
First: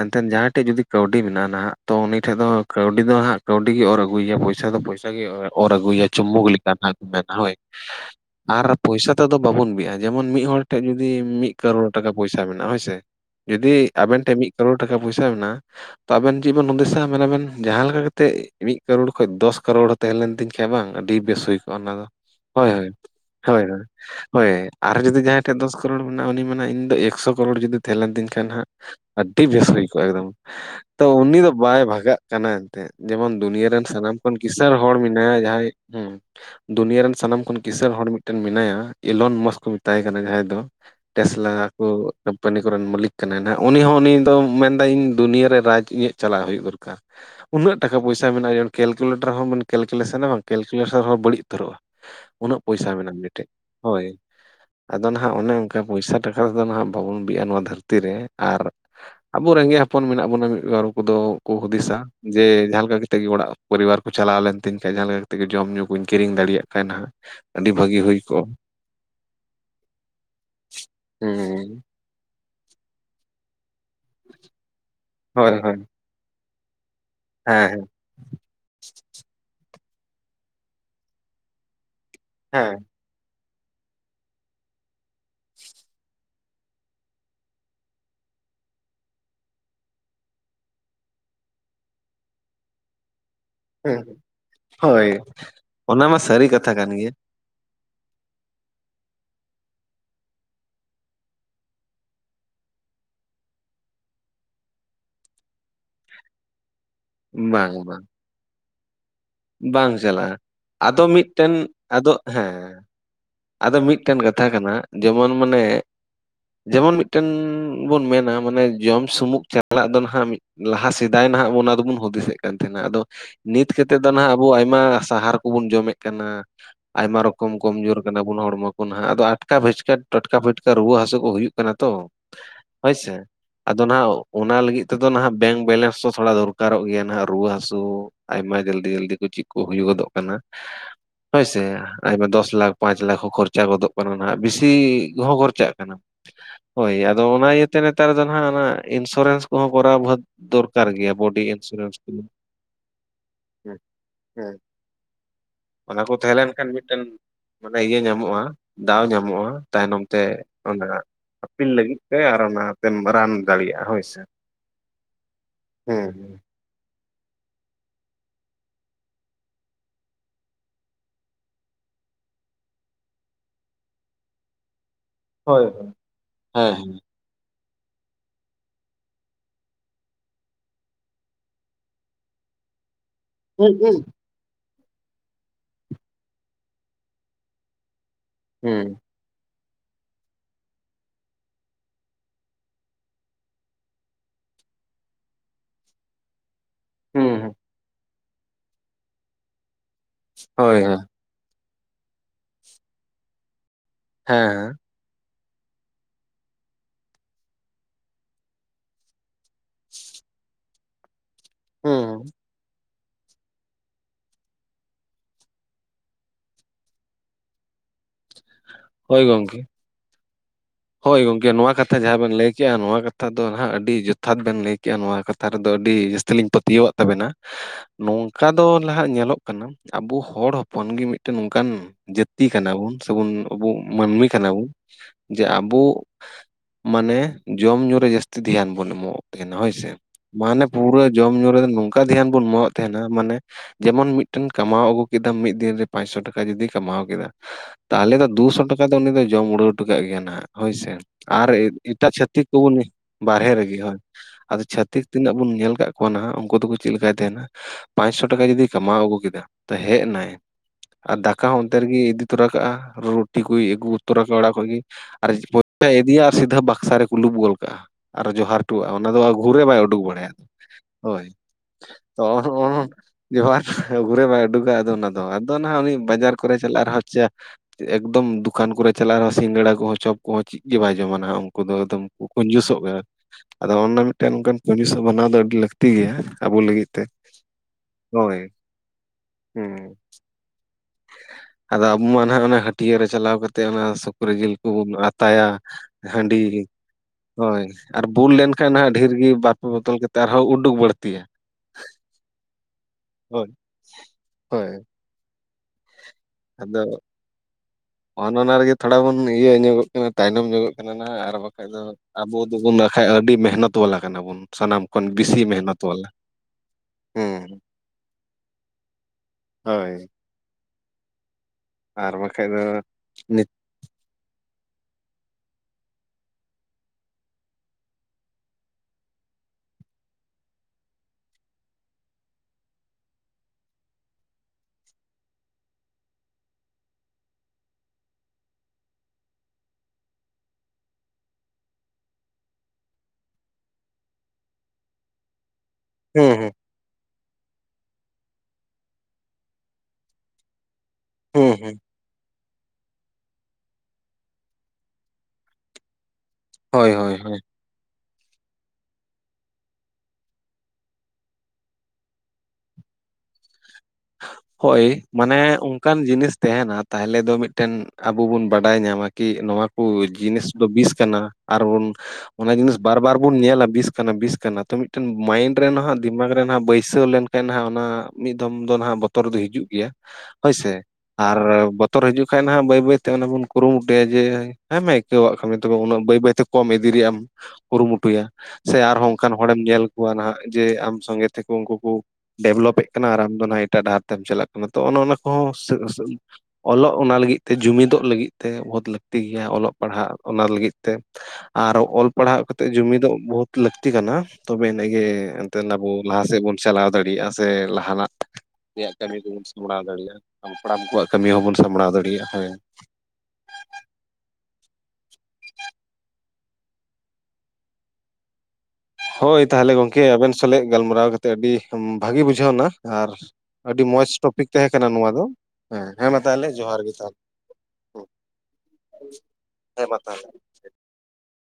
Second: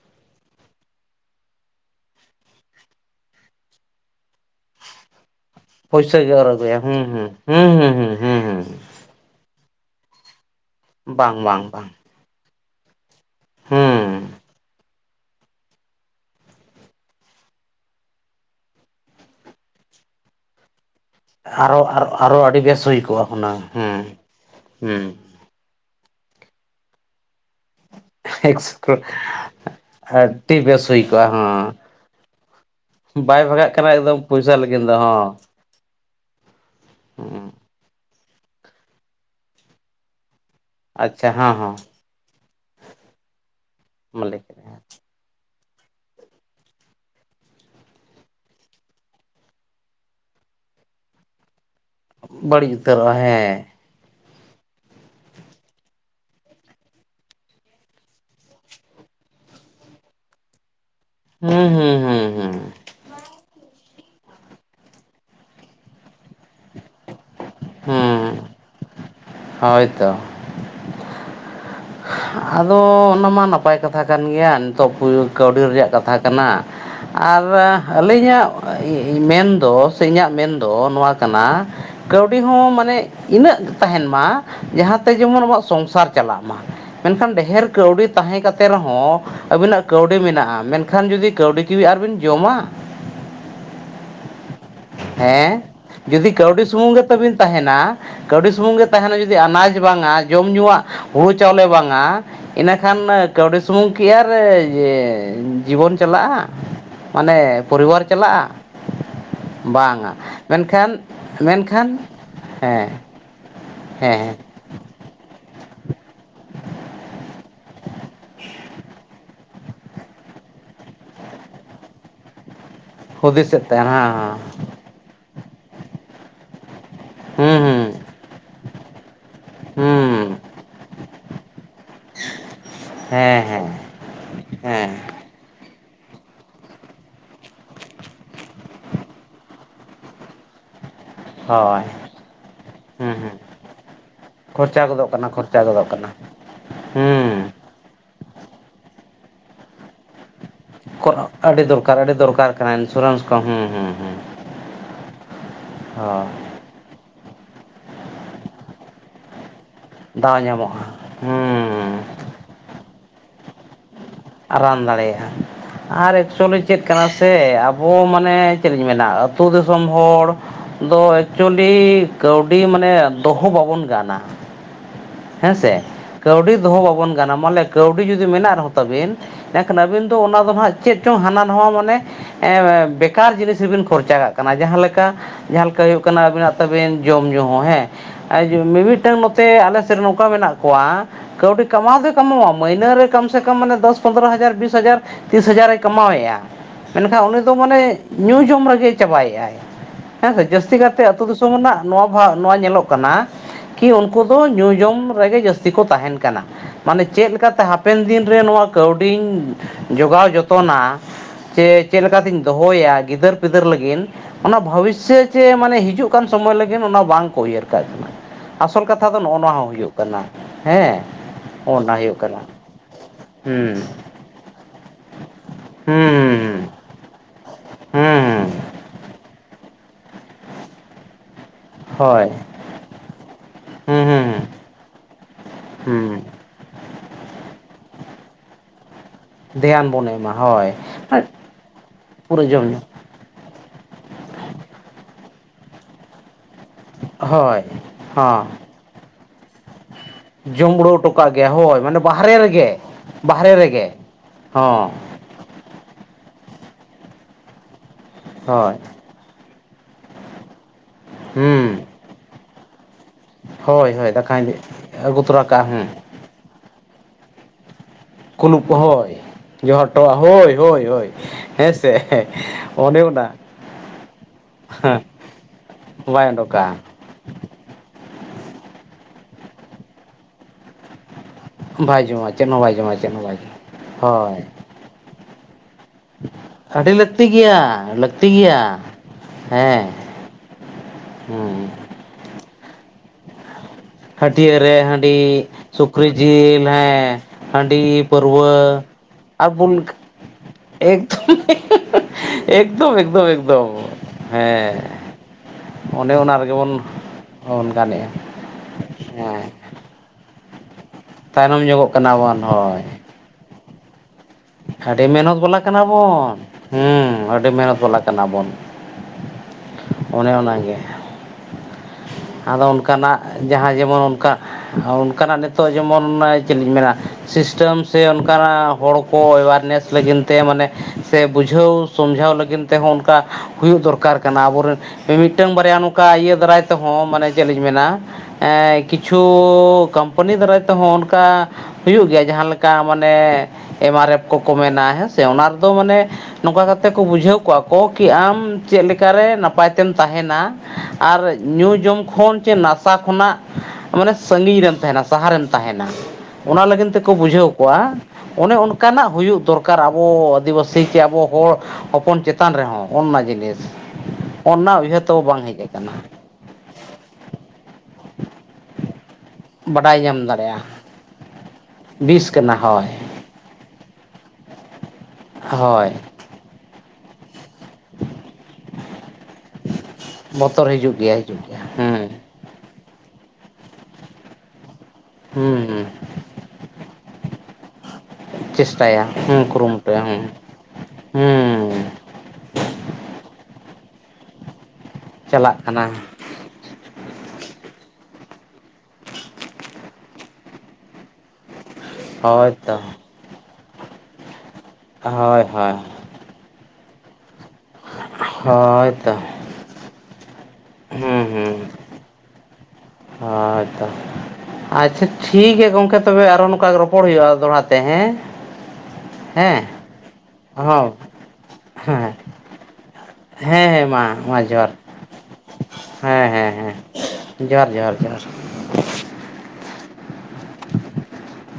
ᱮᱱᱛᱮᱱ ᱡᱟᱦᱟᱸᱭ ᱴᱷᱮᱡ ᱡᱩᱫᱤ ᱠᱟᱹᱣᱰᱤ ᱢᱮᱱᱟᱜᱼᱟ ᱱᱟᱦᱜ ᱛᱚ ᱩᱱᱤ ᱴᱷᱮᱡ ᱫᱚ ᱠᱟᱹᱣᱰᱤ ᱫᱚ ᱦᱟᱸᱜ ᱠᱟᱹᱣᱰᱤ ᱜᱮᱭ ᱚᱨ ᱟᱹᱜᱩᱭᱮᱭᱟ ᱯᱚᱭᱥᱟ ᱫᱚ ᱯᱚᱭᱥᱟ ᱯᱚᱭᱥᱟ ᱜᱮᱭ ᱚᱨ ᱟᱜᱩᱭᱟ ᱯᱩᱭᱥᱟᱹ ᱜᱮ ᱪᱩᱢᱵᱩᱜ ᱚᱨ ᱞᱮᱠᱟ ᱟᱹᱜᱩᱭᱟ ᱱᱟᱦᱟᱜ ᱦᱩᱸ ᱠᱚ ᱦᱩᱸ ᱢᱮᱱᱟ ᱦᱳᱭ᱾ ᱦᱩᱸ ᱦᱩᱸ ᱦᱩᱸ ᱦᱩᱸ ᱦᱩᱸ ᱟᱨ ᱯᱚᱭᱥᱟ ᱛᱮᱫᱚ ᱵᱟᱵᱚᱱ ᱵᱤᱜᱼᱟ᱾ ᱡᱮᱢᱚᱱ ᱢᱤᱫ ᱦᱚᱲ ᱴᱷᱮᱱ ᱡᱩᱫᱤ ᱵᱟᱝ ᱢᱤᱫ ᱵᱟᱝ ᱠᱟᱨᱳᱲ ᱵᱟᱝ ᱴᱟᱠᱟ ᱯᱚᱭᱥᱟ ᱢᱮᱱᱟᱜᱼᱟ ᱦᱳᱭᱥᱮ ᱡᱩᱫᱤ ᱦᱩᱸ ᱟᱵᱮᱱ ᱴᱷᱮᱱ ᱢᱤᱫ ᱠᱟᱨᱳᱲ ᱴᱟᱠᱟ ᱯᱚᱭᱥᱟ ᱢᱮᱱᱟᱜ-ᱟ ᱛᱚ ᱟᱵᱮᱱ ᱪᱮᱫ ᱵᱮᱱ ᱦᱩᱫᱤᱥᱟ, ᱢᱮᱱᱟᱵᱱ ᱡᱟᱦᱟᱸ ᱞᱮᱠᱟ ᱠᱟᱛᱮᱫ ᱢᱤᱫ ᱠᱟᱨᱳᱲ ᱠᱷᱚᱱ ᱫᱚᱥ ᱠᱟᱨᱳᱲ ᱛᱟᱦᱮᱸ ᱞᱮᱱ ᱛᱤᱧ ᱠᱷᱟᱱ ᱵᱟᱝ ᱟᱹᱰᱤ ᱵᱮᱥ ᱦᱩᱭ ᱠᱚᱜᱼᱟ ᱟᱨᱚ ᱚᱱᱟ ᱫᱚ᱾ ᱟᱨᱚ ᱟᱹᱰᱤ ᱵᱮᱥ ᱦᱳᱭ ᱦᱩᱭ ᱠᱚᱜᱼᱟ ᱦᱩᱱᱟᱹᱝ ᱦᱳᱭ ᱦᱩᱸ ᱦᱳᱭ᱾ ᱟᱨᱚ ᱦᱩᱸ ᱡᱩᱫᱤ ᱡᱟᱦᱟᱸᱭ ᱴᱷᱮᱱ ᱫᱚᱥ ᱠᱟᱨᱳᱲ ᱢᱮᱱᱟᱜᱼᱟ ᱩᱱᱤ ᱢᱟᱱᱟᱭ ᱤᱧ ᱫᱚ ᱮᱠᱥᱚ ᱠᱨᱚᱲ ᱡᱩᱫᱤ ᱛᱟᱦᱮᱸ ᱞᱮᱱ ᱛᱤᱧ ᱮᱱᱠᱷᱟᱱ ᱦᱟᱸᱜ ᱟᱹᱰᱤ ᱵᱮᱥ ᱦᱩᱭ ᱠᱚᱜᱼᱟ ᱮᱠᱫᱚᱢ᱾ ᱟᱹᱰᱤ ᱵᱮᱥ ᱦᱩᱭ ᱛᱚ ᱠᱚᱜᱼᱟ ᱩᱱᱤ ᱫᱚ ᱦᱚᱸ ᱵᱟᱭ ᱵᱷᱟᱜᱟᱜ ᱠᱟᱱᱟ᱾ ᱮᱱ ᱡᱮᱢᱚᱱ ᱵᱟᱭ ᱫᱩᱱᱤᱭᱟᱹ ᱵᱷᱟᱜᱟᱜ ᱨᱮᱱ ᱠᱟᱱᱟ ᱥᱟᱱᱟᱢ ᱮᱠᱫᱚᱢ ᱠᱷᱚᱱ ᱯᱚᱭᱥᱟ ᱠᱤᱥᱟᱹᱬ ᱞᱟᱹᱜᱤᱫ ᱦᱚᱲ ᱫᱚ ᱢᱮᱱᱟᱭᱟ ᱦᱚᱸ ᱡᱟᱦᱟᱸᱭ ᱦᱮᱸ ᱫᱩᱱᱤᱭᱟ ᱨᱮᱱ ᱥᱟᱱᱟᱢ ᱦᱩᱸ ᱠᱷᱚᱱ ᱠᱤᱥᱟᱹᱬ ᱦᱚᱲ ᱢᱤᱫᱴᱮᱱ ᱢᱮᱱᱟᱭᱟ ᱮᱞᱚᱱ ᱢᱚᱥ ᱠᱚ ᱢᱮᱛᱟᱭ ᱠᱟᱱᱟ ᱡᱟᱦᱟᱸᱭ ᱫᱚ ᱟᱪᱪᱷᱟ ᱴᱮᱥᱞᱟ ᱦᱚᱸ ᱦᱚᱸ ᱠᱩ ᱠᱳᱢᱯᱟᱱᱤ ᱠᱚᱨᱮᱱ ᱢᱟᱹᱞᱤᱠ ᱠᱟᱱᱟᱭ ᱱᱟᱦᱟᱜ ᱩᱱᱤ ᱦᱚᱸ ᱩᱱᱤ ᱢᱟ ᱫᱚ ᱞᱟᱹᱭ ᱠᱮᱫᱟ ᱢᱮᱱᱫᱟᱭ ᱤᱧ ᱫᱩᱱᱭᱟᱹ ᱨᱮ ᱨᱟᱡᱽ ᱤᱧᱟᱹᱜ ᱪᱟᱞᱟᱜ ᱦᱩᱭᱩᱜ ᱫᱚᱨᱠᱟᱨ᱾ ᱩᱱᱟᱹᱜ ᱴᱟᱠᱟ ᱯᱚᱭᱥᱟ ᱢᱮᱱᱟᱜᱼᱟ ᱡᱮ ᱠᱮᱞᱠᱩᱞᱮᱴᱟᱨ ᱦᱚᱸ ᱵᱮᱱ ᱠᱮᱞᱠᱩᱞᱮᱥᱚᱱᱟ ᱵᱟᱝ, ᱠᱮᱞᱠᱩᱞᱮᱴᱟᱨ ᱦᱚᱸ ᱵᱟᱹᱲᱤᱡ ᱩᱛᱟᱹᱨᱚᱜᱼᱟ᱾ ᱩᱱᱟᱹᱜ ᱵᱟᱹᱲᱤᱡ ᱯᱚᱭᱥᱟ ᱩᱛᱟᱹᱨᱚᱜᱼᱟ ᱢᱮᱱᱟᱜᱼᱟ ᱩᱱᱤ ᱴᱷᱮᱱ ᱦᱮᱸ ᱦᱳᱭ᱾ ᱟᱫᱚ ᱱᱟᱦᱟᱜ ᱚᱱᱮ ᱚᱱᱠᱟ ᱯᱚᱭᱥᱟ ᱴᱟᱠᱟ ᱛᱮᱫᱚ ᱱᱟᱦᱜ ᱵᱟᱵᱚᱱ ᱵᱤᱜᱼᱟ ᱱᱚᱣᱟ ᱫᱷᱟᱹᱨᱛᱤ ᱨᱮ᱾ ᱟᱨ ᱟᱵᱚ ᱨᱮᱸᱜᱮᱡᱽ ᱦᱚᱯᱚᱱ ᱢᱮᱱᱟᱜ ᱵᱚᱱᱟ ᱢᱤᱫ ᱵᱟᱨ ᱠᱚᱫᱚ ᱠᱚ ᱦᱩᱸ ᱦᱩᱫᱤᱥᱟ ᱦᱩᱸ ᱦᱩᱸ ᱡᱮ ᱦᱩᱸ ᱡᱟᱦᱟᱸ ᱞᱮᱠᱟ ᱠᱟᱛᱮᱜ ᱜᱮ ᱚᱲᱟᱜ ᱯᱚᱨᱤᱵᱟᱨ ᱠᱚ ᱪᱟᱞᱟᱣ ᱞᱮᱱᱛᱤᱧ ᱠᱷᱟᱡ, ᱡᱟᱦᱟᱸ ᱞᱮᱠᱟ ᱠᱟᱛᱮᱜ ᱜᱮ ᱡᱚᱢ ᱧᱩ ᱠᱩᱧ ᱠᱤᱨᱤᱧ ᱫᱟᱲᱮᱭᱟᱜ ᱠᱷᱟᱱ ᱦᱟᱜ ᱟᱹᱰᱤ ᱵᱷᱟᱹᱜᱤ ᱦᱩᱭ ᱠᱚᱜᱼᱟ᱾ ᱦᱳᱭ ᱛᱚ᱾ ᱦᱮᱸ᱾ ᱟᱫᱚ ᱚᱱᱟᱢᱟ ᱱᱟᱯᱟᱭ ᱠᱟᱛᱷᱟ ᱠᱟᱱ ᱜᱮᱭᱟ ᱱᱤᱛᱚᱜ ᱦᱳᱭ ᱠᱟᱹᱣᱰᱤ ᱦᱳᱭ ᱨᱮᱭᱟᱜ ᱠᱟᱛᱷᱟ ᱠᱟᱱᱟ᱾ ᱟᱨ ᱟᱹᱞᱤᱧᱟᱜ ᱢᱮᱱᱫᱚ ᱥᱮ ᱤᱧᱟᱹᱜ ᱢᱮᱱᱫᱚ ᱱᱚᱣᱟ ᱠᱟᱱᱟ ᱠᱟᱹᱣᱰᱤ ᱦᱚᱸ ᱢᱟᱱᱮ ᱤᱱᱟᱹᱜ ᱛᱟᱦᱮᱱ ᱢᱟ ᱡᱟᱦᱟᱸ ᱛᱮ ᱡᱮᱢᱚᱱ ᱟᱵᱚᱣᱟᱜ ᱥᱚᱝᱥᱟᱨ ᱪᱟᱞᱟᱜ᱾ ᱢᱮᱱᱠᱷᱟᱱ ᱰᱷᱮᱨ ᱠᱟᱹᱣᱰᱤ ᱛᱟᱦᱮᱸ ᱠᱟᱛᱮ ᱨᱮᱦᱚᱸ ᱟᱹᱵᱤᱱᱟᱜ ᱠᱟᱹᱣᱰᱤ ᱢᱮᱱᱟᱜᱼᱟ ᱢᱮᱱᱠᱷᱟᱱ ᱡᱩᱫᱤ ᱠᱟᱹᱣᱰᱤ ᱠᱤ ᱟᱨᱵᱤᱱ ᱡᱚᱢᱟ? ᱦᱳᱭ ᱦᱮᱸ ᱚᱱᱟ ᱢᱟ ᱡᱩᱫᱤ ᱥᱟᱹᱨᱤ ᱠᱟᱹᱣᱰᱤ ᱠᱟᱛᱷᱟ ᱠᱟᱱ ᱥᱩᱢᱩᱝ ᱜᱮᱭᱟ᱾ ᱜᱮᱛᱟᱵᱤᱱ ᱛᱟᱦᱮᱱᱟ ᱠᱟᱹᱣᱰᱤ ᱥᱩᱢᱩᱝ ᱜᱮ ᱛᱟᱦᱮᱱᱟ ᱡᱩᱫᱤ ᱟᱱᱟᱡᱽ ᱵᱟᱝᱟ ᱡᱚᱢ ᱧᱩᱩᱣᱟᱜ ᱦᱩᱲᱩ ᱪᱟᱣᱞᱮ ᱵᱟᱝᱟ᱾ ᱤᱱᱟᱹᱠᱷᱟᱱ ᱠᱟᱹᱣᱰᱤ ᱥᱩᱢᱩᱝ ᱠᱤ ᱟᱨ ᱡᱤᱵᱚᱱ ᱪᱟᱞᱟᱜᱼᱟ? ᱢᱟᱱᱮ ᱵᱟᱝ ᱵᱟᱝ ᱯᱚᱨᱤᱵᱟᱨ ᱪᱟᱞᱟᱜᱼᱟ? ᱵᱟᱝ ᱵᱟᱝᱟ ᱪᱟᱞᱟᱜᱼᱟ ᱢᱮᱱᱠᱷᱟᱱ ᱟᱫᱚ ᱢᱤᱫᱴᱮᱱ ᱢᱮᱱᱠᱷᱟᱱ ᱟᱫᱚ ᱦᱮᱸ᱾ ᱟᱫᱚ ᱢᱤᱫᱴᱮᱱ ᱦᱮᱸ ᱦᱮᱸ ᱠᱟᱛᱷᱟ ᱠᱟᱱᱟ ᱡᱮᱢᱚᱱ ᱢᱟᱱᱮ ᱡᱮᱢᱚᱱ ᱢᱤᱫᱴᱮᱱ ᱵᱚᱱ ᱢᱮᱱᱟ ᱢᱟᱱᱮ ᱡᱚᱢ ᱥᱩᱢᱩᱜ ᱪᱟᱞᱟᱜ ᱫᱚ ᱱᱟᱦᱟᱜ ᱢᱤᱫᱴᱮᱱ ᱞᱟᱦᱟ ᱥᱮᱫᱟᱭ ᱱᱟᱦᱟᱜ ᱚᱱᱟ ᱫᱚᱵᱚᱱ ᱦᱩᱫᱤᱥᱮᱫ ᱠᱟᱱᱟ᱾ ᱠᱟᱱ ᱛᱟᱦᱮᱱᱟ ᱟᱫᱚ ᱦᱩᱫᱤᱥᱮᱫ ᱱᱤᱛ ᱠᱟᱛᱮᱫ ᱫᱚ ᱱᱟᱦᱟᱜ ᱛᱟᱦᱮᱱᱟ ᱟᱵᱚ ᱟᱭᱢᱟ ᱥᱟᱦᱟᱨ ᱠᱚᱵᱚᱱ ᱡᱚᱢᱮᱫ ᱠᱟᱱᱟ᱾ ᱟᱭᱢᱟ ᱨᱚᱠᱚᱢ ᱠᱚᱢ ᱦᱮᱸ ᱡᱳᱨ ᱠᱟᱱᱟᱵᱚᱱ ᱦᱚᱲᱢᱚ ᱠᱚ ᱱᱟᱦᱟᱜ ᱟᱫᱚ ᱟᱴᱠᱟ ᱦᱮᱸ ᱯᱷᱟᱪᱠᱟ ᱴᱟᱴᱠᱟ ᱯᱷᱤᱪᱠᱟᱹ ᱨᱩᱣᱟᱹ ᱦᱟᱹᱥᱩ ᱠᱚ ᱦᱩᱭᱩᱜ ᱠᱟᱱᱟ ᱛᱚ᱾ ᱦᱳᱭᱥᱮ ᱦᱮᱸ ᱦᱮᱸ ᱦᱮᱸ ᱟᱫᱚ ᱱᱟᱦᱟᱜ ᱚᱱᱟ ᱞᱟᱹᱜᱤᱫ ᱦᱮᱸ ᱛᱮᱫᱚ ᱱᱟᱦᱟᱜ ᱵᱮᱝᱠ ᱵᱮᱞᱮᱱᱥ ᱫᱚ ᱛᱷᱚᱲᱟ ᱫᱚᱨᱠᱟᱨᱚᱜ ᱜᱮᱭᱟ ᱱᱟᱦᱟᱜ ᱨᱩᱣᱟᱹ ᱦᱟᱹᱥᱩ ᱟᱭᱢᱟ ᱡᱚᱞᱫᱤ ᱡᱚᱞᱫᱤ ᱠᱚ ᱪᱮᱫ ᱠᱚ ᱦᱩᱭᱩᱜ ᱜᱚᱫᱚᱜ ᱠᱟᱱᱟ ᱦᱳᱭᱥᱮ, ᱦᱳᱭ ᱟᱭᱢᱟ ᱫᱚᱥ ᱞᱟᱠᱷ ᱯᱟᱸᱪ ᱦᱮᱸ ᱞᱟᱠᱷ ᱦᱚᱸ ᱦᱮᱸ ᱠᱷᱚᱨᱪᱟ ᱜᱚᱫᱚᱜ ᱠᱟᱱᱟ, ᱱᱟᱦᱟᱜ ᱵᱮᱥᱤ ᱠᱷᱚᱨᱪᱟ ᱜᱚᱫᱚᱜ ᱠᱟᱱᱟ ᱦᱚᱸ ᱠᱷᱚᱨᱪᱟ ᱠᱷᱚᱨᱪᱟᱜ ᱜᱚᱫᱚᱜ ᱠᱟᱱᱟ, ᱦᱳᱭ ᱟᱫᱚ ᱦᱮᱸ ᱚᱱᱟ ᱜᱮ ᱤᱭᱟᱹᱛᱮ ᱱᱮᱛᱟᱨ ᱫᱚ ᱱᱟᱦᱟᱜ ᱚᱱᱟ ᱤᱱᱥᱩᱨᱮᱱᱥ ᱠᱚᱦᱚᱸ ᱠᱚᱨᱟᱣ ᱵᱷ ᱫᱚᱨᱠᱟᱨ ᱜᱮᱭᱟ᱾ ᱠᱚᱨᱟᱣ ᱵᱚᱰᱤ ᱟᱹᱰᱤ ᱤᱱᱥᱩᱨᱮᱱᱥ ᱫᱚᱨᱠᱟᱨ ᱫᱚ ᱟᱹᱰᱤ ᱦᱮᱸ᱾ ᱫᱚᱨᱠᱟᱨ ᱠᱟᱱᱟ ᱤᱱᱥᱩᱨᱮᱱᱥ ᱠᱚ ᱦᱩᱸ ᱦᱩᱸ ᱦᱩᱸ ᱚᱱᱟ ᱠᱚ ᱦᱳᱭ ᱛᱟᱦᱮᱸ ᱞᱮᱱ ᱠᱷᱟᱱ ᱢᱤᱫᱴᱮᱱ ᱢᱟᱱᱮ ᱤᱭᱟᱹ ᱧᱟᱢᱚᱜᱼᱟ, ᱫᱟᱣ ᱧᱟᱢᱚᱜᱼᱟ᱾ ᱛᱟᱭᱱᱚᱢ ᱛᱮ, ᱫᱟᱣ ᱧᱟᱢᱚᱜᱼᱟ ᱚᱸᱰᱮ ᱱᱟᱜ ᱟᱹᱯᱤᱞ ᱦᱩᱸ ᱞᱟᱹᱜᱤᱫ ᱛᱮ ᱟᱨ ᱚᱱᱟᱛᱮᱢ ᱨᱟᱱ ᱫᱟᱲᱮᱭᱟᱜᱼᱟ ᱦᱳᱭᱥᱮ ᱾ ᱨᱟᱱ ᱫᱟᱲᱮᱭᱟᱜᱼᱟ ᱟᱨ ᱮᱠᱪᱩᱭᱮᱞᱤ ᱪᱮᱫ ᱠᱟᱱᱟ ᱥᱮ ᱟᱵᱚ ᱢᱟᱱᱮ ᱪᱮᱫ ᱞᱤᱧ ᱢᱮᱱᱟ ᱟᱹᱛᱩ ᱫᱤᱥᱚᱢ ᱦᱚᱲ ᱫᱚ ᱮᱠᱪᱩᱭᱮᱞᱤ ᱠᱟᱹᱣᱰᱤ ᱢᱟᱱᱮ ᱫᱚᱦᱚ ᱵᱟᱵᱚᱱ ᱜᱟᱱᱟ᱾ ᱦᱮᱸ ᱦᱳᱭ ᱥᱮ, ᱠᱟᱣᱰᱤ ᱦᱳᱭ ᱫᱚᱦᱚ ᱦᱮᱸ ᱵᱟᱵᱚᱱ ᱜᱟᱱᱟ ᱢᱟ ᱞᱮ ᱠᱟᱹᱣᱰᱤ ᱡᱩᱫᱤ ᱢᱮᱱᱟᱜ ᱨᱮᱦᱚᱸ ᱛᱟᱵᱤᱱ ᱮᱱᱠᱷᱟᱱ ᱟᱹᱵᱤᱱ ᱫᱚ ᱚᱱᱟ ᱫᱚ ᱦᱟᱸᱜ ᱪᱮᱫ ᱪᱚᱝ ᱦᱟᱱᱟ ᱱᱟᱣᱟ ᱢᱟᱱᱮ ᱵᱮᱠ ᱵᱮᱠᱟᱨ ᱡᱤᱱᱤᱥ ᱦᱮᱸ ᱨᱮᱵᱤᱱ ᱠᱷᱚᱨᱪᱟ ᱠᱟᱜ ᱠᱟᱱᱟ ᱡᱟᱦᱟᱸ ᱞᱮᱠᱟ ᱡᱟᱦᱟᱸ ᱞᱮᱠᱟ ᱦᱩᱭᱩᱜ ᱠᱟᱱᱟ ᱟᱵᱤᱱᱟᱜ ᱛᱟᱵᱤᱱ ᱡᱚᱢᱼᱧᱩ ᱦᱚᱸ ᱦᱮᱸ᱾ ᱦᱮᱸ ᱢᱤᱢᱤᱫᱴᱟᱝ ᱱᱚᱛᱮ ᱟᱞᱮ ᱥᱮᱫ ᱨᱮ ᱱᱚᱝᱠᱟ ᱢᱮᱱᱟᱜ ᱠᱚᱣᱟ᱾ ᱠᱟᱹᱣᱰᱤ ᱠᱟᱢᱟᱣ ᱫᱚᱭ ᱠᱟᱢᱟᱣᱟ ᱢᱟᱹᱭᱱᱟᱹ ᱨᱮ ᱠᱚᱢ ᱥᱮ ᱠᱚᱢ ᱢᱟᱱᱮ ᱫᱚᱥ ᱯᱚᱱᱫᱽᱨᱚ ᱦᱟᱡᱟᱨ ᱵᱤᱥ ᱦᱟᱡᱟᱨ, ᱛᱤᱥ ᱦᱟᱡᱟᱨᱮ ᱠᱟᱢᱟᱣᱮᱫᱼᱟ᱾ ᱢᱮᱱᱠᱷᱟᱱ ᱦᱮᱸ ᱩᱱᱤ ᱦᱮᱸ ᱫᱚ ᱢᱟᱱᱮ ᱧᱩ ᱡᱚᱢ ᱨᱮᱜᱮᱭ ᱪᱟᱵᱟᱭᱼᱟᱭ, ᱦᱮᱸᱥᱮ ᱦᱳᱭ ᱡᱟᱹᱥᱛᱤ ᱦᱮᱸ ᱠᱟᱨᱛᱮ ᱟᱛᱩ ᱫᱤᱥᱚᱢ [unintelligible] ᱱᱚᱭᱟ ᱧᱮᱞᱚᱜ ᱠᱟᱱᱟ ᱠᱤ ᱩᱱᱠᱩ ᱦᱮᱸ ᱫᱚ ᱧᱩ ᱡᱚᱢ ᱨᱮᱜᱮ ᱡᱟᱹᱥᱛᱤ ᱠᱚ ᱛᱟᱦᱮᱱ ᱠᱟᱱᱟ᱾ ᱢᱟᱱᱮ ᱪᱮᱫ ᱞᱮᱠᱟᱛᱮ ᱦᱟᱯᱮᱱ ᱫᱤᱱ ᱨᱮ ᱱᱚᱣᱟ ᱠᱟᱹᱣᱰᱤᱧ ᱡᱚᱜᱟᱣ ᱡᱚᱛᱚᱱᱟ, ᱪᱮ ᱪᱮᱫ ᱦᱮᱸ ᱞᱮᱠᱟᱛᱮᱧ ᱫᱚᱦᱚᱭᱟ ᱜᱤᱫᱟᱹᱨ ᱯᱤᱫᱟᱹᱨ ᱞᱟᱹᱜᱤᱱ ᱚᱱᱟ ᱵᱷᱚᱵᱤᱥᱥᱚ ᱪᱮ ᱢᱟᱱᱮ ᱦᱤᱡᱩᱜ ᱠᱟᱱ ᱥᱚᱢᱚᱭ ᱞᱟᱹᱜᱤᱱ ᱚᱱᱟ ᱵᱟᱝᱠᱚ ᱩᱭᱦᱟᱹᱨ ᱠᱟᱜ ᱠᱟᱱᱟ᱾ ᱟᱥᱚᱞ ᱠᱟᱛᱷᱟ ᱫᱚ ᱦᱳᱭ ᱱᱚᱜᱼᱚ ᱱᱚᱣᱟ ᱜᱚᱢᱠᱮ ᱦᱚᱸ ᱦᱩᱭᱩᱜ ᱠᱟᱱᱟ᱾ ᱦᱮᱸ ᱦᱳᱭ ᱜᱚᱝᱠᱮ ᱱᱚᱣᱟ ᱚᱱᱟ ᱠᱟᱛᱷᱟ ᱦᱩᱭᱩᱜ ᱡᱟᱦᱟᱸ ᱵᱮᱱ ᱠᱟᱱᱟ ᱞᱮᱭ ᱠᱮᱜᱼᱟ ᱱᱚᱣᱟ ᱠᱟᱛᱷᱟ ᱫᱚ ᱱᱟᱦᱜ ᱦᱩᱸ ᱟᱹᱰᱤ ᱡᱚᱛᱷᱟᱛ ᱵᱮᱱ ᱞᱮᱭ ᱠᱮᱫᱼᱟ ᱱᱚᱣᱟ ᱠᱟᱛᱷᱟ᱾ ᱛᱷᱟ ᱫᱚ ᱟᱹᱰᱤ ᱡᱟᱹᱛᱤ ᱞᱤᱧ ᱯᱟᱹᱛ ᱦᱩᱸ ᱛᱤᱭᱟᱹᱣᱟᱜ ᱛᱟᱵᱮᱱᱟ᱾ ᱦᱩᱸ ᱱᱚᱝᱠᱟ ᱦᱩᱸ ᱫᱚ ᱞᱟᱦᱟᱜ ᱧᱮᱞᱚᱜ ᱠᱟᱱᱟ ᱟᱵᱚ ᱦᱚᱲ ᱦᱚᱯᱚᱱ ᱜᱮ ᱢᱤᱫ ᱱᱚᱝᱠᱟᱱ ᱦᱳᱭ ᱡᱟᱹᱛᱤ ᱠᱟᱱᱟ ᱵᱚᱱ ᱥᱮ ᱵᱚᱱ ᱟᱵ ᱦᱩᱸ ᱢᱟᱹᱱᱢᱤ ᱦᱩᱸ ᱠᱟᱱᱟ ᱵᱚᱱ᱾ ᱡᱮ ᱟᱵᱚ, ᱦᱩᱸ ᱢᱟᱱᱮ ᱡᱚᱢ ᱧᱩ ᱨᱮ ᱡᱟᱹᱥᱛᱤ ᱫᱷᱮᱭᱟᱱ ᱵᱚᱱ ᱮᱢᱚᱜ᱾ ᱦᱳᱭᱥᱮ ᱫᱷᱮᱭᱟᱱ ᱵᱚᱱ ᱮᱢᱟ ᱢᱟᱱᱮ ᱦᱳᱭ ᱯᱩᱨᱟᱹ ᱡᱚᱢ ᱧᱩ ᱨᱮᱫᱚ ᱱᱚᱝᱠᱟ ᱫᱷᱮᱭᱟᱱ ᱯᱩᱨᱟᱹ ᱵᱚᱱ ᱮᱢᱟᱣᱟᱫ ᱡᱚᱢ ᱧᱩ ᱛᱟᱦᱮᱱᱟ, ᱢᱟᱱᱮ ᱡᱮᱢᱚᱱ ᱢᱤᱫᱴᱮᱱ ᱠᱟᱢᱟᱣ ᱟᱹᱜᱩ ᱠᱮᱫᱟᱢ ᱢᱤᱫ ᱫᱤᱱ ᱨᱮ ᱯᱟᱸᱪᱥᱚ ᱴᱟᱠᱟ, ᱚᱱᱠᱟ ᱡᱩᱫᱤᱭ ᱠᱟᱢᱟᱣ ᱠᱮᱫᱟ, ᱦᱳᱭ ᱛᱟᱦᱚᱞᱮ ᱫᱚ ᱦᱚᱸ ᱫᱩᱥᱚ ᱴᱟᱠᱟ ᱫᱚ ᱩᱱᱤ ᱫᱚ ᱡᱚᱢ ᱩᱬᱟᱣᱚ ᱦᱚᱴᱚ ᱟᱹᱜ ᱜᱮ ᱱᱟᱦᱟᱜ ᱦᱳᱭ ᱡᱚᱢ ᱩᱲᱟᱹᱣ ᱥᱮ ᱦᱚᱴᱚ ᱠᱟᱜ ᱟᱨ ᱜᱮᱭᱟ ᱦᱳᱭ ᱢᱟᱱᱮ ᱮᱴᱟᱜ ᱵᱟᱦᱨᱮ ᱪᱷᱟᱹᱛᱤᱠ ᱠᱚᱵᱚᱱ, ᱨᱮᱜᱮ ᱵᱟᱨᱦᱮ ᱵᱟᱦᱨᱮ ᱨᱮᱜᱮ ᱦᱳᱭ ᱟᱫᱚ ᱦᱚᱸ ᱪᱟᱹᱛᱤᱠ ᱛᱤᱱᱟᱹᱜ ᱵᱚᱱ ᱧᱮᱞ ᱟᱠᱟᱫ ᱠᱚᱣᱟ ᱱᱟᱦᱟᱜ ᱩᱱᱠᱩ ᱫᱚᱠᱚ ᱪᱮᱫ ᱞᱮᱠᱟᱭ ᱛᱟᱦᱮᱱᱟ, ᱯᱟᱸᱪᱥᱚ ᱴᱟᱠᱟ ᱡᱩᱫᱤᱭ ᱦᱳᱭ ᱠᱟᱢᱟᱣ ᱟᱹᱜᱩ ᱠᱮᱫᱟ, ᱛᱚ ᱦᱮᱡ ᱮᱱᱟᱭ, ᱟᱨ ᱫᱟᱠᱟ ᱦᱚᱸ ᱚᱱᱛᱮ ᱦᱩᱸ ᱨᱮᱜᱮ ᱤᱫᱤ ᱛᱚᱨᱟ ᱠᱟᱜᱼᱟ, ᱨᱩ ᱴᱤ ᱠᱚᱭ ᱦᱳᱭ ᱟᱹᱜᱩ ᱦᱳᱭ ᱛᱚᱨᱟ ᱠᱟᱜ-ᱟ ᱚᱲᱟᱜ ᱫᱟᱠᱟᱧ ᱠᱷᱚᱡ ᱜᱮ ᱟᱹᱜᱩ ᱟᱨ ᱛᱚᱨᱟ ᱠᱟᱜᱼᱟ ᱦᱩᱸ ᱯᱚᱭᱥᱟᱭ ᱤᱫᱤᱭᱟ ᱟᱨ ᱥᱤᱫᱟᱹ ᱵᱟᱠᱥᱟ ᱨᱮ ᱠᱩᱞᱩᱵ ᱜᱚᱫ ᱠᱟᱜᱼᱟ᱾ ᱟᱨᱚ ᱡᱚᱦᱟᱨ ᱠᱩᱞᱩᱯ ᱦᱚᱴᱚᱭᱟᱜᱼᱟ, ᱚᱱᱟ ᱦᱳᱭ ᱫᱚ ᱜᱷᱩᱨᱮ ᱵᱟᱭ ᱡᱚᱦᱚᱲ ᱩᱰᱩᱠ ᱦᱚᱴᱚᱣᱟᱜ ᱵᱟᱲᱟᱭᱟ, ᱦᱳᱭ ᱦᱳᱭ᱾ ᱦᱮᱸᱥᱮ ᱛᱚ ᱚᱱᱮ ᱚᱱᱟ [unintelligible] ᱡᱚᱦᱟᱨ ᱜᱩᱨᱮ ᱵᱟᱭ ᱩᱰᱩᱠᱟ ᱟᱫᱚ ᱚᱱᱟ ᱫᱚ ᱟᱫᱚ ᱱᱟᱦᱟᱜ ᱩᱱᱤ ᱵᱟᱭ ᱵᱟᱡᱟᱨ ᱠᱚᱨᱮ ᱚᱰᱚᱠᱟ ᱪᱟᱞᱟᱜ ᱨᱮ ᱦᱚᱸ ᱪᱟ, ᱮᱠᱫᱚᱢ ᱫᱚᱠᱟᱱ ᱠᱚᱨᱮ ᱪᱟᱞᱟᱜ ᱨᱮᱦᱚᱸ ᱥᱤᱸᱜᱟᱹᱲᱟ ᱠᱚᱦᱚᱸ ᱪᱚᱯ ᱠᱚᱦᱚᱸ ᱪᱮᱫ ᱜᱮ ᱵᱟᱭ ᱡᱚᱢᱟ ᱱᱟᱦᱟᱜ᱾ ᱩᱱᱠᱩ ᱫᱚ ᱮᱠᱫᱚᱢ ᱵᱟᱭ ᱠᱚ ᱡᱚᱢᱟ ᱪᱮᱫ ᱦᱚᱸ ᱵᱟᱭ ᱠᱩᱧᱡᱩᱥᱚᱜ ᱡᱚᱢᱟ ᱠᱟᱱᱟ, ᱪᱮᱫ ᱦᱚᱸ ᱵᱟᱭ ᱡᱚᱢᱟ ᱟᱫᱚ ᱚᱱᱱᱟ ᱢᱤᱫᱴᱮᱱ ᱦᱳᱭ ᱚᱱᱠᱟᱱ ᱯᱧᱡᱩᱥᱟ ᱵᱮᱱᱟᱣ ᱫᱚ ᱟᱹᱰᱤ ᱞᱟᱹᱠ ᱟᱹᱰᱤ ᱞᱟᱹᱠᱛᱤ ᱜᱮᱭᱟ, ᱞᱟᱹᱠᱛᱤ ᱦᱳᱭ ᱜᱮᱭᱟ, ᱦᱮᱸ᱾ ᱦᱩᱸ ᱦᱩᱸ᱾ ᱟᱫᱚ ᱟᱵᱚ ᱢᱟ ᱱᱟᱦᱟᱜ ᱚᱱᱟ ᱦᱟᱹᱴᱭᱟᱹ ᱨᱮ ᱪᱟᱞᱟᱣ ᱠᱟᱛᱮᱜ ᱚᱱᱟ ᱥᱩᱠᱨᱤ ᱡᱮᱞ ᱦᱟᱹᱴᱭᱟᱹ ᱨᱮ ᱠᱚᱵᱚᱱ ᱦᱟᱺᱰᱤ ᱟᱛᱟᱭᱟ, ᱥᱩᱠᱨᱤ ᱦᱟᱺᱰᱤ ᱡᱤᱞ ᱦᱮᱸ ᱦᱳᱭ ᱦᱟᱺᱰᱤ ᱟᱨ ᱵᱩᱞ ᱞᱮᱱᱠᱷᱟᱱ ᱯᱟᱹᱨᱣᱟᱹ ᱦᱟᱸᱜ ᱰᱷᱮᱨ ᱜᱮ ᱟᱨ ᱵᱟᱨ-ᱯᱮ ᱵᱚᱱ ᱵᱳᱛᱚᱞ ᱠᱟᱛᱮ ᱟᱨᱦᱚᱸ ᱩᱰᱩᱠ ᱵᱟᱹᱲᱛᱤᱼᱟ᱾ ᱮᱠᱫᱚᱢ ᱮᱠᱫᱚᱢ ᱮᱠᱫᱚᱢ ᱮᱠᱫᱚᱢ, ᱦᱳᱭ ᱦᱮᱸ᱾ ᱚᱱᱮ ᱚᱱᱟ ᱨᱮᱜᱮ ᱵᱚᱱ ᱵᱚᱱ ᱜᱟᱱᱮᱜᱼᱟ᱾ ᱚᱱ-ᱚᱱᱟ ᱨᱮᱜᱮ ᱛᱷᱚᱲᱟ ᱵᱚᱱ ᱤᱭᱟᱹ ᱧᱚᱜᱚᱜ ᱠᱟᱱᱟ᱾ ᱛᱟᱭᱱᱚᱢ ᱧᱚᱜᱚᱜ ᱠᱟᱱᱟ ᱱᱟᱦᱟᱸᱜ ᱟᱨ ᱛᱟᱭᱱᱚᱢ ᱵᱟᱠᱷᱟᱡ ᱫᱚ ᱧᱚᱜᱚᱜ ᱠᱟᱱᱟ ᱟᱵᱚ ᱵᱚᱱ ᱫᱚᱵᱚᱱ ᱦᱳᱭ ᱵᱟᱠᱷᱟᱡ ᱟᱹᱰᱤ ᱢᱮᱦᱱᱚᱛ ᱵᱟᱞᱟ ᱠᱟᱱᱟ ᱵᱚᱱ᱾ ᱥᱟᱱᱟᱢ ᱟᱹᱰᱤ ᱠᱷᱚᱱ ᱢᱮᱦᱱᱚᱛ ᱵᱮᱥᱤ ᱵᱟᱞᱟ ᱠᱟᱱᱟ ᱵᱚᱱ, ᱦᱮᱸ ᱟᱹᱰᱤ ᱦᱩᱸ ᱢᱮᱦᱱᱚᱛ ᱵᱟᱞᱟ ᱠᱟᱱᱟ ᱵᱚᱱ᱾ ᱦᱳᱭ ᱚᱱᱮ ᱚᱱᱟ ᱜᱮ, ᱟᱨ ᱵᱟᱠᱷᱟᱡ ᱫᱚ ᱟᱫᱚ ᱚᱱᱠᱟᱱᱟᱜ ᱱᱤᱛ ᱡᱟᱦᱟᱸᱭ ᱡᱮᱢᱚᱱ ᱚᱱᱠᱟ ᱚᱱᱠᱟᱱᱟᱜ ᱱᱤᱛᱚᱜ ᱡᱮᱢᱚᱱ ᱚᱱᱟ ᱪᱮᱫ ᱞᱤᱧ ᱢᱮᱱᱟ ᱥᱤᱥᱴᱮᱢ ᱥᱮ ᱚᱱᱠᱟᱱᱟᱜ ᱦᱚᱲ ᱠᱚ ᱮᱣᱟᱨᱱᱮᱥ ᱞᱟᱹᱜᱤᱱ ᱛᱮ ᱢᱟᱱᱮ ᱥᱮ ᱵᱩᱡᱷᱟᱹᱣ ᱥᱚᱢᱡᱷᱟᱣ ᱞᱟᱹᱜᱤᱱ ᱛᱮᱦᱚᱸ ᱚᱱᱠᱟ ᱦᱩᱭᱩᱜ ᱫᱚᱨᱠᱟᱨ ᱠᱟᱱᱟ, ᱟᱵᱚᱨᱮᱱ ᱢᱤ-ᱢᱤᱫᱴᱟᱱ ᱵᱟᱨᱭᱟ ᱱᱚᱝᱠᱟ ᱤᱭᱟᱹ ᱫᱟᱨᱟᱭ ᱛᱮᱦᱚᱸ ᱢᱟᱱᱮ ᱪᱮᱫ ᱞᱤᱧ ᱢᱮᱱᱟ ᱮᱸ ᱠᱤᱪᱷᱩ ᱠᱳᱢᱯᱟᱱᱤ ᱫᱟᱨᱟᱭ ᱛᱮᱦᱚᱸ ᱚᱱᱠᱟ ᱦᱩᱭᱩᱜ ᱜᱮᱭᱟ ᱡᱟᱦᱟᱸ ᱞᱮᱠᱟ ᱢᱟᱱᱮ ᱮᱢᱟᱨᱮᱯᱷ ᱠᱚ ᱠᱚᱢᱮᱱᱟ ᱦᱮᱸᱥᱮ ᱚᱱᱟ ᱨᱮᱫᱚ ᱢᱟᱱᱮ ᱦᱮᱸ ᱦᱩᱸ᱾ ᱱᱚᱝᱠᱟ ᱠᱟᱛᱮ ᱠᱚ ᱵᱩᱡᱷᱟᱹᱣ ᱠᱚᱜᱣᱟ ᱠᱚ ᱠᱤ ᱟᱢ ᱪᱮᱫ ᱞᱮᱠᱟᱨᱮ ᱱᱟᱯᱟᱭ ᱛᱮᱢ ᱛᱟᱦᱮᱸᱱᱟ, ᱟᱨ ᱦᱩᱸ ᱦᱩᱸ ᱧᱩ ᱡᱚᱢ ᱠᱷᱚᱱ ᱪᱮ ᱱᱟᱥᱟ ᱠᱷᱚᱱᱟᱜ ᱢᱟᱱᱮ ᱥᱟᱺᱜᱤᱧ ᱨᱮᱢ ᱛᱟᱦᱮᱸᱱᱟ ᱥᱟᱦᱟᱨᱮᱢ ᱛᱟᱦᱮᱸᱱᱟ ᱚᱱᱟ ᱦᱳᱭ ᱞᱟᱹᱜᱤᱫ ᱦᱳᱭ ᱛᱮᱠᱚ ᱦᱳᱭ ᱵᱩᱡᱷᱟᱹᱣ ᱠᱚᱣᱟ ᱚᱱᱮ ᱚᱱᱠᱟᱱᱟᱜ ᱦᱩᱭᱩᱜ ᱫᱚᱨᱠᱟᱨ ᱟᱵᱚ ᱟᱹᱫᱤᱵᱟᱹᱥᱤ ᱪᱮ ᱟᱵᱚ ᱦᱚᱲ ᱦᱚᱯᱚᱱ ᱪᱮᱛᱟᱱ ᱨᱮᱦᱚᱸ ᱚᱱᱱᱟ ᱡᱤᱱᱤᱥ ᱚᱱ ᱦᱳᱭ ᱢᱟᱱᱮ ᱚᱝᱠᱟᱱ ᱡᱤᱱᱤᱥ ᱛᱟᱦᱮᱸᱱᱟ ᱛᱟᱦᱚᱞᱮ ᱫᱚ ᱢᱤᱫᱴᱮᱱ ᱟᱵᱚ ᱵᱚᱱ ᱵᱟᱰᱟᱭ ᱧᱟᱢᱟ ᱠᱤ ᱱᱚᱣᱟ ᱠᱩ ᱵᱟᱰᱟᱭ ᱧᱟᱢ ᱡᱤᱱᱤᱥ ᱫᱟᱲᱮᱭᱟᱜᱼᱟ ᱫᱚ ᱵᱤᱥ ᱠᱟᱱᱟ, ᱟᱨᱵᱚᱱ ᱵᱤᱥ ᱠᱟᱱᱟ ᱦᱳᱭ᱾ ᱵᱚᱱ ᱧᱮᱞᱟ ᱵᱤᱥ ᱠᱟᱱᱟ ᱵᱤᱥ ᱠᱟᱱᱟ ᱛᱚ ᱢᱤᱫᱴᱮᱱ ᱢᱟᱭᱤᱱᱰ ᱨᱮ ᱦᱳᱭ ᱱᱟᱦᱟᱸᱜ ᱫᱤᱢᱟᱜᱽ ᱨᱮ ᱦᱟᱸᱜ ᱵᱟᱹᱭᱥᱟᱹᱣ ᱞᱮᱱ ᱠᱷᱟᱱ ᱱᱟᱸᱜ ᱚᱱᱟ ᱢᱤᱫ ᱫᱚᱢ ᱫᱚ ᱱᱟᱦᱟᱸᱜ ᱵᱚᱛᱚᱨ ᱫᱚ ᱦᱤᱡᱩᱜ ᱜᱮᱭᱟ ᱵᱚᱛᱚᱨ ᱦᱳᱭᱥᱮ ᱦᱤᱡᱩᱜ ᱜᱮᱭᱟ ᱟᱨ ᱦᱤᱡᱩᱜ ᱜᱮᱭᱟ ᱵᱚᱛᱚᱨ ᱦᱮᱸ ᱦᱤᱡᱩᱜ ᱠᱷᱟᱡ ᱱᱟᱦᱟᱸᱜ ᱵᱟᱹᱭ ᱵᱟᱹᱭᱛᱮ ᱚᱱᱟ ᱵᱚᱱ ᱠᱩᱨᱩᱢᱩᱴᱩᱭᱟ ᱡᱮ ᱦᱮᱸ ᱢᱟ ᱟᱹᱭᱠᱟᱹᱣᱟᱜ ᱠᱷᱟᱢ ᱦᱮᱸ ᱛᱚᱵᱮ ᱦᱮᱸ ᱩᱱᱟᱹᱜ ᱵᱟᱹᱭ ᱵᱟᱹᱭᱛᱮ ᱠᱚᱢ ᱤᱫᱤᱨᱮᱭᱟᱜ ᱟᱢ ᱠᱩᱨᱩᱢᱩᱴᱩᱭᱟ ᱥᱮ ᱪᱮᱥᱴᱟᱭᱟ ᱟᱨᱦᱚᱸ ᱚᱱᱠᱟᱱ ᱦᱮᱸ ᱦᱚᱲᱮᱢ ᱧᱮᱞ ᱠᱩᱨᱩᱢᱩᱴᱩᱭᱟ ᱠᱚᱣᱟ ᱦᱮᱸ ᱱᱟᱦᱟᱸᱜ ᱡᱮ ᱟᱢ ᱥᱚᱸᱜᱮ ᱛᱮᱠᱚ ᱩᱱᱠᱩ ᱦᱮᱸ ᱠᱚ ᱰᱮᱵᱷᱞᱚᱯᱮᱜ ᱠᱟᱱᱟ ᱟᱨ ᱟᱢ ᱫᱚ ᱱᱟᱦᱟᱸᱜ ᱮᱴᱟᱜ ᱰᱟᱦᱟᱨ ᱛᱮᱢ ᱪᱟᱞᱟᱜ ᱠᱟᱱᱟ ᱛᱚ ᱚᱱᱮ ᱚᱱᱟ ᱠᱚᱦᱚᱸ ᱪᱟᱞᱟᱜ ᱥᱟ ᱠᱟᱱᱟ ᱥᱟ ᱚᱞᱚᱜ ᱚᱱᱟ ᱞᱟᱹᱜᱤᱫ ᱛᱮ ᱡᱩᱢᱤᱫᱚᱜ ᱞᱟᱹᱜᱤᱫ ᱛᱮ ᱵᱚᱦᱩᱛ ᱞᱟᱹᱠᱛᱤ ᱜᱮᱭᱟ ᱚᱞᱚᱜ ᱯᱟᱲᱦᱟᱜ ᱚᱱᱟ ᱞᱟᱹᱜᱤᱫ ᱛᱮ, ᱟᱨ ᱚᱞ ᱯᱟᱲᱦᱟᱣ ᱠᱟᱛᱮᱜ ᱦᱳᱭᱛᱚ ᱡᱩᱢᱤᱫᱚᱜ ᱵᱚᱦᱩᱛ ᱞᱟᱹᱠᱛᱤ ᱠᱟᱱᱟ ᱛᱚᱵᱮ ᱤᱱᱟᱜ ᱜᱮ ᱦᱳᱭ ᱮᱱᱛᱮ ᱦᱳᱭ ᱟᱵᱚ ᱞᱟᱦᱟ ᱥᱮᱫ ᱵᱚᱱ ᱪᱟᱞᱟᱣ ᱫᱟᱲᱮᱭᱟᱜᱼᱟ ᱥᱮ ᱞᱟᱦᱟ ᱨᱮᱭᱟᱜ ᱠᱟᱹᱢᱤ ᱦᱳᱭᱛᱚ ᱜᱮᱵᱚᱱ ᱥᱟᱢᱵᱲᱟᱣ ᱫᱟᱲᱮᱭᱟᱜᱼᱟ ᱦᱟᱯᱲᱟᱢ ᱠᱚᱣᱟᱜ ᱦᱮᱸ ᱠᱟᱹᱢᱤ ᱦᱚᱸᱵᱚᱱ ᱥᱟᱢᱵᱲᱟᱣ ᱫᱟᱲᱮᱭᱟᱜᱼᱟ ᱦᱳᱭ᱾ ᱦᱳᱭ ᱛᱚ᱾ ᱟᱪᱪᱷᱟ ᱴᱷᱤᱠ ᱜᱮᱭᱟ ᱜᱚᱢᱠᱮ ᱛᱚᱵᱮ ᱟᱨᱚ ᱱᱚᱝᱠᱟ ᱨᱚᱯᱚᱲ ᱦᱩᱭᱩᱜᱼᱟ ᱫᱚᱦᱲᱟᱛᱮ ᱦᱮᱸ᱾ ᱦᱳᱭ ᱦᱮᱸ ᱛᱟᱦᱚᱞᱮ ᱜᱚᱝᱠᱮ ᱟᱵᱮᱱ ᱥᱟᱞᱮ ᱦᱚᱸ ᱜᱟᱞᱢᱟᱨᱟᱣ ᱠᱟᱛᱮᱜ ᱟᱹᱰᱤ ᱦᱮᱸ ᱵᱷᱟᱜᱮ ᱵᱩᱡᱷᱟᱹᱣ ᱱᱟ, ᱟᱨ ᱦᱮᱸ ᱟᱹᱰᱤ ᱦᱮᱸ ᱢᱚᱡᱽ ᱢᱟ ᱢᱟ ᱴᱚᱯᱤᱠ ᱛᱟᱦᱮᱸ ᱡᱚᱦᱟᱨ ᱠᱟᱱᱟ ᱱᱚᱣᱟ ᱫᱚ, ᱦᱮᱸ ᱦᱮᱸ ᱢᱟ ᱛᱟᱦᱚᱞᱮ ᱡᱚᱦᱟᱨ ᱜᱮ ᱛᱟᱦᱚᱞᱮ ᱡᱚᱦᱟᱨ ᱡᱚᱦᱟᱨ ᱦᱮᱸ ᱡᱚᱦᱟᱨ ᱦᱮᱸ ᱢᱟ ᱛᱟᱦᱚᱞᱮ᱾ [inaudible]